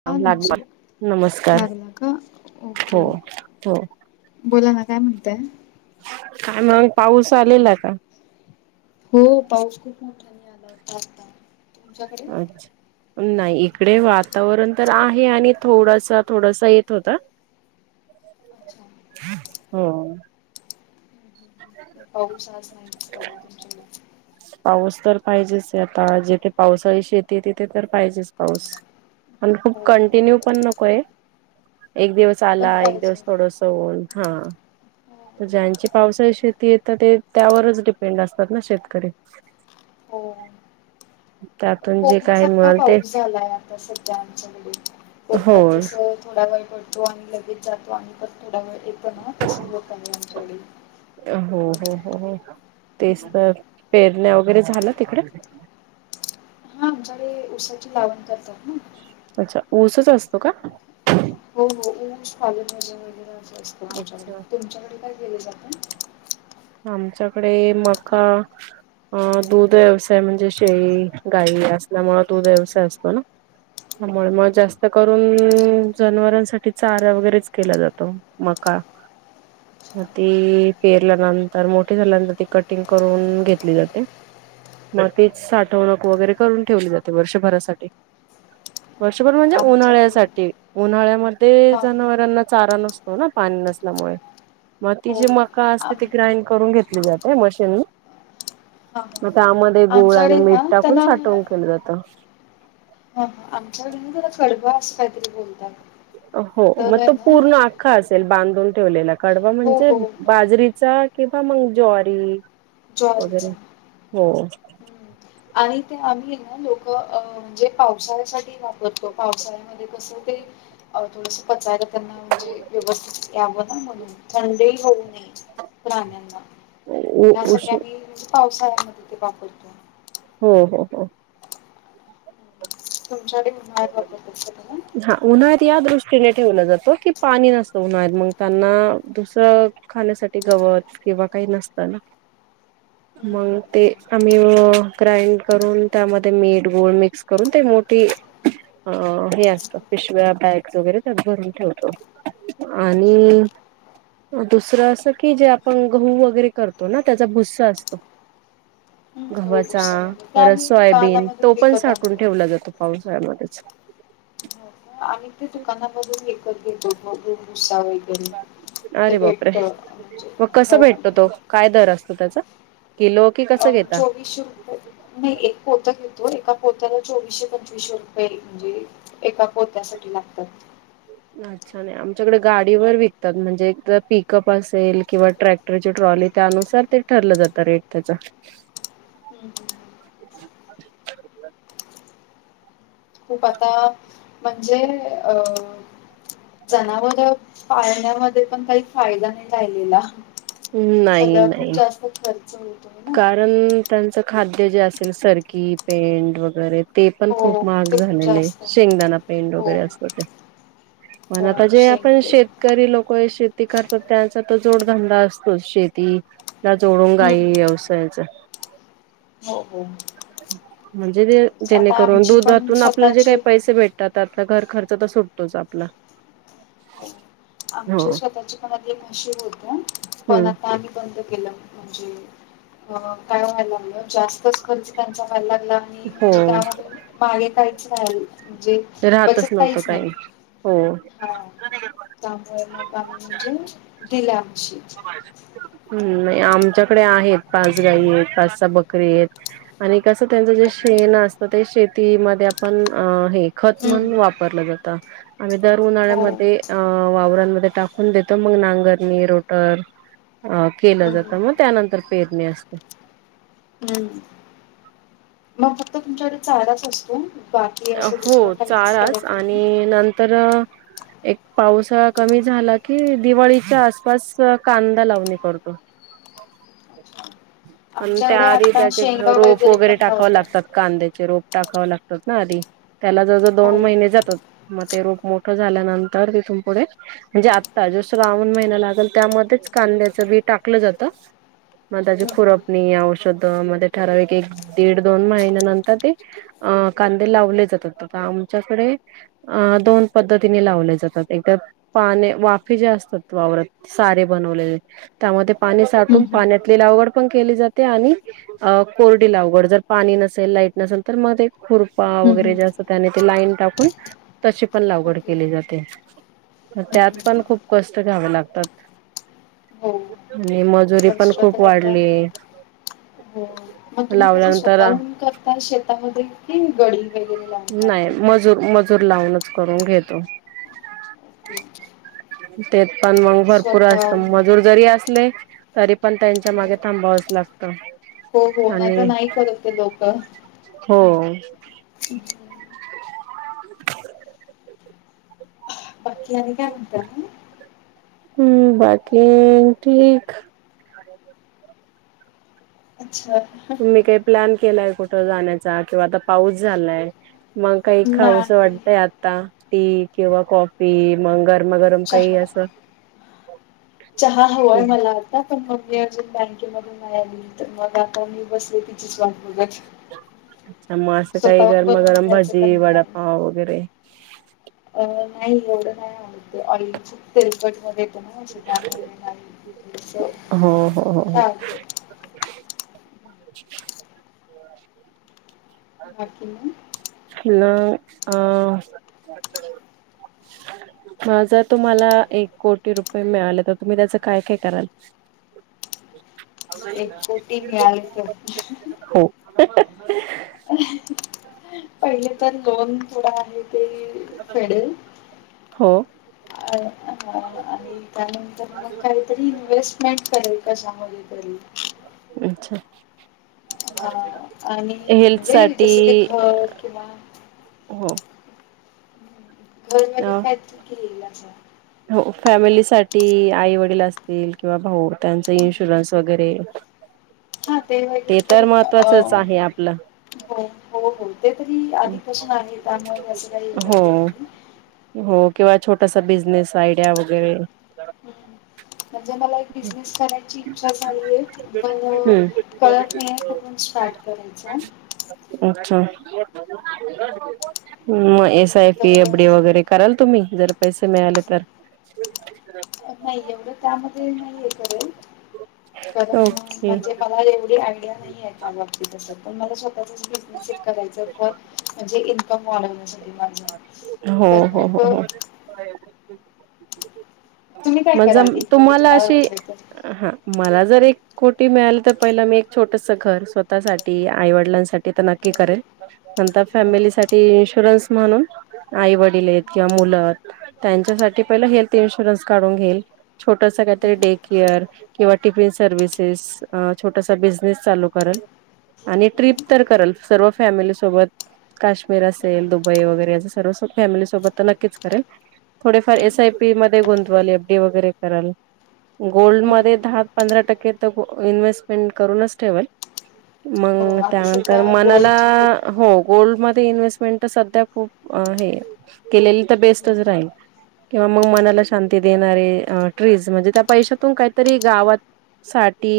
[unintelligible] हां न लागला नमस्कार लागला का, हो ओके. हो बोलाना काय म्हणताय? काय मग, पाऊस आलेला का? हो पाऊस खूप मोठा नि आला होता आता. तुमच्याकडे अच्छा. नाही इकडे वातावरण तर आहे आणि थोडसा-थोडासा येत होता. अच्छा. ह्म. पाऊस आज नही पडणार तुमच्याक् पाऊस तर पाहिजेच आता, जिथे पावसाळी शेती तिथ त तर पाहीजे पाऊस, पण खूप हो कंटिन्यू पण नकोय, एक दिवस च पण आलाय, एक पाहिजे दिवस थोडस ऊन, हां. तर ज्यांची पावसाळी शेती तर ते त्यावरच डिपेंड असतात ना, शेतकरी? हो त्या. कोकणासारखा पाऊस झालाय, आता सध्या आमच्याकडे. हो कोकणात जस थोडा वेळ पडतो. तो आणि लगेच जातो आणि परत थोडा वेळ येतोना तसं होतं आहे आमच्याकडे. हो हो हो हो तेच तर, पेरण्या वगैरे झालं तिकडे? हां आमच्याकडे उसाची लावण करतात ना. अच्छा, ऊसच असतो का? हो हो उस व वगैरे असं असतं आमच्याकडे अच्छा तुमच्याकडे काय गेलेच [unintelligible] आमच्याकडे मका अ दूध व्यवसाय म्हणजे शेळी गाई असल्यामुळे दूध व्यवसाय असतो ना. त्यामुळे हं, मग जास्त करून जनावरांसाठी चारा वगैरेच केला जातो. मका म ते पेरल्यानंतर तर मोठी झाल्यानंतर ती कटिंग करून घेतली जाते. मग तिच साठवणूक वगैरे करून ठेवली जाते वर्षभरासाठी. वर्षभर म्हणजे हं, हं. ओके आमच्याकडे उन्हाळ्यासाठी उन्हाळ्यामध्ये हां जनावरांना चारा नसतो. हो ना पाणी नसल्यामुळे मग ती हो जे मका असते आम ती ग्राईंड करून घेतली जाते मशीन हां हां मग त्यामध्ये हां गुळ आमच्याकडे आणि मिठ ना टाकून त्याला साठवून केलं जातं. ह आमच्याकडे ना कडबा अस काहीतरी बोलतात. हो तर मग आहे तो ना पूर्ण आख्खा असेल बांधून ठेवलेला. कडबा हो म्हणजे हो बाजरीचा किंवा मग ज्वारी ज्वारीचा वगैरे हो हम्म. आणि ते आम्ही ना लोक अ म्हणजे पावसाळ्यासाठी वापर हो पावसाळ्यामध्ये कसं काही थोडस पचायला त्यांना म्हणजे व्यवस्थित यावं ना म्हणून थंडीही होऊ नये. प्राण्यांना ह्या सगळ्या उष्ण मी म्हणजे पावसाळ्यामध्ये ते वापरतो. हो हो हो तुमच्याकडे उन्हाळ्यात वापरत असतील ना? हा उन्हाळ्यात या दृष्टीने ठेवलं जातं कि पाणी नसतं उन्हाळ्यात मग त्यांना दुसरं खाण्यासाठी गवत किंवा काही नसतं ना. हम्म. मग ते आम्ही ग्राईंड करून त्यामध्ये मीठ गुळ मिक्स करून ते मोठी अ हे असतं पिशव्या बॅग्स वगैरे त्या भरून ठेवतो. आणि दुसरं असं की जे आपण गहू वगैरे करतो ना त्याचा भुस्सा असतो. हम्म गहू गव्हाचा भुसा वगैरे ते परत आम्ही सोयाबीन दुकानामधून तो पण विकत साठून आणतो. ठेवला जातो. पावसाळ्यामध्येच आम्ही ते दुकानामधून विकत घेतो बघून भुस्सा वगैरे ते अरे बापरे. भेटत म्हणजे मग कसा हो भेटतो तो काय दर असतो त्याचा? किलो कि कसं घेता? वीस रुपये नाही एक पोत घेतो एका पोत्याला चोवीसशे पंचवीसशे रुपये म्हणजे एका पोत्यासाठी लागतात. अच्छा नाही [unintelligible] आमच्याकडे गाडीवर विकतात म्हणजे एक पिकअप असेल किंवा ट्रॅक्टरची ट्रॉली त्यानुसार कितीत ठरलं जातं रेट त्याचा हम्म हम्म खूप आता म्हणजे अ जनावर पाळण्यामध्ये पण काही फायदा नाही राहिलेला. नाही सगळ्या खूप नाही जास्त खर्च होतो. कारण त्यांचं खाद्य जे असेल सरकी पेंट वगैरे ते पण हो खूप महाग ते खूप झालेल जास्त आहे. शेंगदाणा पेंड हो वगैरे असतं ते पण हो आता जे आपण शेत शेंगपे शेतकरी लोक शेती करतात त्यांचा तो जोडधंदा असतोच शेती जा जोडून घाई हम्म व्यवसायाचा हो हो. म्हणजे ते आता जेणेकरून आमची पण दूधातून आपल्याला जे काही स्वतःची पैसे भेट तात., त्यातला घर खर्च तर सुटतोच आपला. हो आमचे स्वतःची पण आधी म्हशी होत्या. पण हम्म आता आम्ही बंद केलं म्हणजे काय व्हायला लागलं. जास्त च खर्च त्यांचा व्हायला लागला आणि हो म्हणजे त्यामध्ये मागे काहीच राहील. म्हणजे, राहतच बचत नव्हतं काहीच नाही काही हो, हा त्यामुळे मग आम्ही म्हणजे दिल्या म्हशी. हम्म. नाही आमच्याकडे आहेत पाच गाई आहेत. पाच-सहा बकरी आहेत. आणि कसं त्यांचं जे शेण असतं. ते शेतीमध्ये आपण अ हे खत हम्म म्हणून वापरलं जातं. आम्ही दर हो उन्हाळ्यामध्ये अ वावरांमध्ये टाकून देतो. मग नांगरणी रोटर तर अ केलं हम्म जातं. मग हम्म त्यानंतर पेरणी असते. हम्. तुमच्याकडे चाराच असतो. बाकी असं हो दुसरं काहीच चाराच करत नाही. आणि नंतर एक पावसाळा कमी झाला की, दिवाळीच्या आसपास कांदा लावणी करतो. आणि आमच्याकडे त्याआधी आता त्याचे शेंगा रोप वगैरे पण टाकाव लावतात लागतात. कांद्याचे रोप टाकाव लागतात ना आधी, त्याला जवळ जवळ हो. दोन महिने जातात. मग ते रोप मोठं झाल्यानंतर तिथून पुढे, म्हणजे आत्ता जो श्रावण महिना लागेल. त्यामध्येच कांद्याचं बी टाकलं जातं. मग त्याची हम्म हम्म खुरपणी, औषध मध्ये ठराविक एक दीड दोन महिन्यानंतर ते अ कांदे लावले जातात. आता आमच्याकडे अ दोन पद्धतीने लावले जातात. एकदा पाने वाफे जे असतात वावरात सारे बनवलेले. त्यामध्ये पाणी साठून पाण्यात लावगड पण केली जाते आणि कोरडी लावगड जर पाणी नसेल लाईट नसेल तर मग ते खुरपा वगैरे जे असत, त्याने ते लाईन टाकून तशी पण लागवड ओके केली जाते. हम्म त्यात हम्म पण हम्म खूप कष्ट घ्याव लागतात. हो आणि मजुरी पण कष्ट खूप तर आता वाढली. हो, मग तुम्ही कस लावल्यानंतर स्वतःहून करताय शेतामध्ये कि गडी वगैरे लावून काम नाही. करताय? मजूर मजूर लावूनच करून घेतो. ते पण मग भरपूर असत. स्वतःहून मजूर जरी असले तरी पण त्यांच्या हम्म. मागे थांबावच लागत. हो हो नाहीतर नाही करत ते लोक. हो [unintelligible] बाकी आणि काय म्हणता? हम हम्म बाकी ठीक. अच्छा तुम्ही काही प्लॅन केलाय कुठं जाण्याचा किंवा आता पाऊस झालाय. मग काही खाऊस नाही वाटतय आता टी किंवा कॉफी मगर चहा चहा हवाय मला. मग मी बँकेमधून मिळाली तर मग आता मी बसलेले. वाट बघत. मग स्वतःहून बनवून घ्यायचं का काय? हो. अवघड आहे. अ नाही एवढं नाही आवडत. ऑइल तेलकट मध्ये [unintelligible] असं हो हो हो हो हा ते [unintelligible] बाकी नाही. हॅलो अ. हा जर तुम्हाला एक कोटी रुपये मिळाले तर तुम्ही त्याचं काय-काय कराल? एक कोटी मिळाले तर हो. [unintelligible] पहिले तर लोन थोडा आहे. ते फेडेल [inaudible] हो. [unintelligible] आणि त्यानंतर मग काहीतरी इन्व्हेस्टमेंट करेल कशामध्ये तरी. अच्छा! हा आणि म्हणजे हेल्थसाठी, जसं की घर किंवा ते अ नवीन काहीतरी केलेली असा. हो फॅमिलीसाठी, आई-वडील असतील किंवा भाऊ त्यांच इन्शुरन्स वगैरे. [inaudible] हा ते वगैरे तर तरी अ महत्त्वाचंच आहे आपलं हो हो हो ते तरी आधिपासून आहे त्यामुळे काही हो असं हे नाही. हो किंवा छोटासा बिझनेस आयडिया वगैरे. म्हणजे मला एक बिझनेस करायची इच्छा झालीय ब कळत नाही हम्म. कुठून स्टार्ट करायचं. अच्छा! ह एस आय तर पी एफडी वगैरे अं, कराल तुम्ही जर पैसे मिळाले तर? नाही एवढं त्यामध्ये नाहीय हे करेल. ओके म्हणजे मला एवढी आयडिया नाहीये. त्या बाबतीत पण मला स्वतःचाच बिझनेस करायच तर, डी म्हणजे इन्कम वाढवण्यासाठी. माझं हो, तर हो मग हो हो. तुम्ही काय कराल मग एक कोटी तुम्हाला अशी, भेटलं तर हा मला जर एक कोटी मिळाल तर पहिलं मी एक छोटस घर स्वतःसाठी, आईवडिलांसाठी तर नक्की करेल. नंतर फॅमिली साठी इन्शुरन्स म्हणून आई-वडील आहेत किंवा मुलं. त्यांच्यासाठी पहिलं हेल्थ इन्शुरन्स काढून घेईल. छोटस काहीतरी हम्म, डे केअर किंवा टिफिन सर्वि्हिसेस अ छोटसा बिझनेस चालू करेल. आणि हम्म, ट्रिप तर करल सर्व फॅमिली सोबत काश्मीर असेल दुब बई वैगैरे अस सर्व फॅमिली सोबत तर नक्कीच करेल. थोडेफार हम्म, हम्म, एस आय पी मध्ये गुंतवाले एफडी वगैरे. कराल, गोल्ड मध्ये हम्म. दहा-पंधरा टक्के तर इन्व्हेस्टमेंट करूनच ठेवाल. हो मग आता सध्या त्यानंतर मनाला, गोल्डचे खूप हो गोल्डमध्ये इन्व्स्टमेंट तर सध्या खूप हे केलेली तर हम्म, बेस्टच राहील. किंवा मग मनाला शांती देणारे ट्रीज म्हणजे त्या पैशातून काहीतरी गावात साठी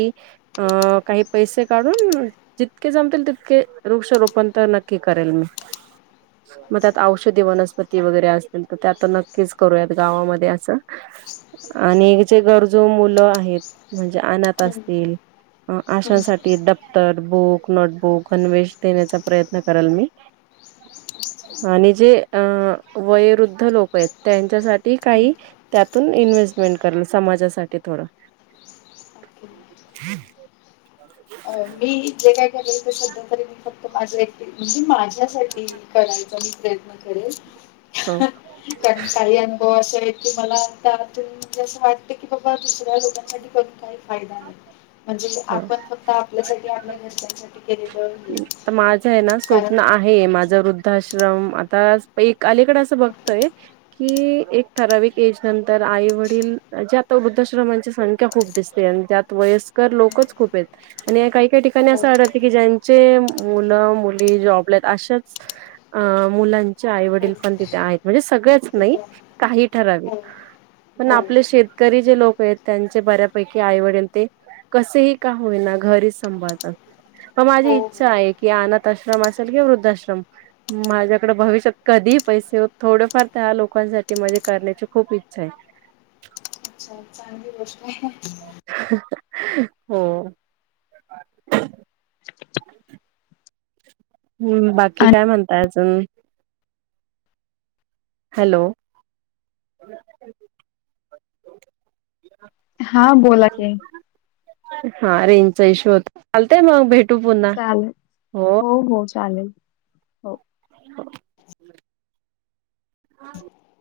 अ काही पैसे काढून जितके जमतील तितके वृक्षारोपण तर नक्की करेल मी. मग अच्छा. त्यात औषधी‌ वनस्पती वगैरे असतील तर ते आता नक्कीच करूयात गावामध्ये असं. आणि जे गरजू मुलं आहेत म्हणजे अनात हम्म, असतील. हम्म, आशांसाठी दप्तर, बुक, नोटबुक, अन्वेष देण्याचा प्रयत्न करराल मी. अच्छा. आणि जे अ वयवृद्ध लोक आहेत त्यांच्यासाठी हम्म, काही. त्यातून इन्व्हेस्टमेंट करलं समाजासाठी थोडं. [unintelligible] अ मी जे काय केरेल ते सध्या तरी मी फक्त माझ्या एकटी म्हणजे माझ्यासाठी करायचा मी प्रयत्न करेल. हो. कारण काही अनुभव असं आहे की मला आता आतून म्हणजे असं वाट टते की बाबा दुसऱ्या लोकांसाठी करून काही फायदा नाही म्हणजे हो. आपण फक् क्त आपल्यासाठी आपल्या घरच्यांनसाठी केलेलं हे त माझं ये ना स्वप्न कारण आ हे माझं वृद्धाश्रम आताच एक अलीकड असं बघतय की एक ठराविक एज नंतर आई वडील जे आता वृद्धाश्रमांची संख्या खूप दिस ते आणं त्यात वयस्कर लोकच खूप येत आणि काय काय ठिकाणी हो असं आढळते की ज्यां चे मुलं मुली जॉब ळा येत अशाच अ मुलांच्या हो आईवडील पण तिथे आहेत म्हणजे सगळ्याच ठीक नाही आहे काही ठराविक हो हो पण आपले शेतकरी जे लोक येत त्यांचे बऱ्यापैकी आईवडील ते कसही का होईना घरीच संभाळतात प माझी हो हो इच्छा आहे की अनाथ आश्रम असेल की वृद्धाश्रम माझ्याकडे भविष्यात कधी पैसे थोडेफार त्या लोकांसाठी माझी करण्याची खूप इच्छा हाय. अच्छा चांगली गोष्टय. हो. [unintelligible] मुम्म बाकी काय आणि म्हणताय अजून हॅलो [unintelligible] हा बोला की, हा रेंज चा इश्यू होत चालतय मग भेट चालेल हो हो चालेल. [unintelligible] [unintelligible]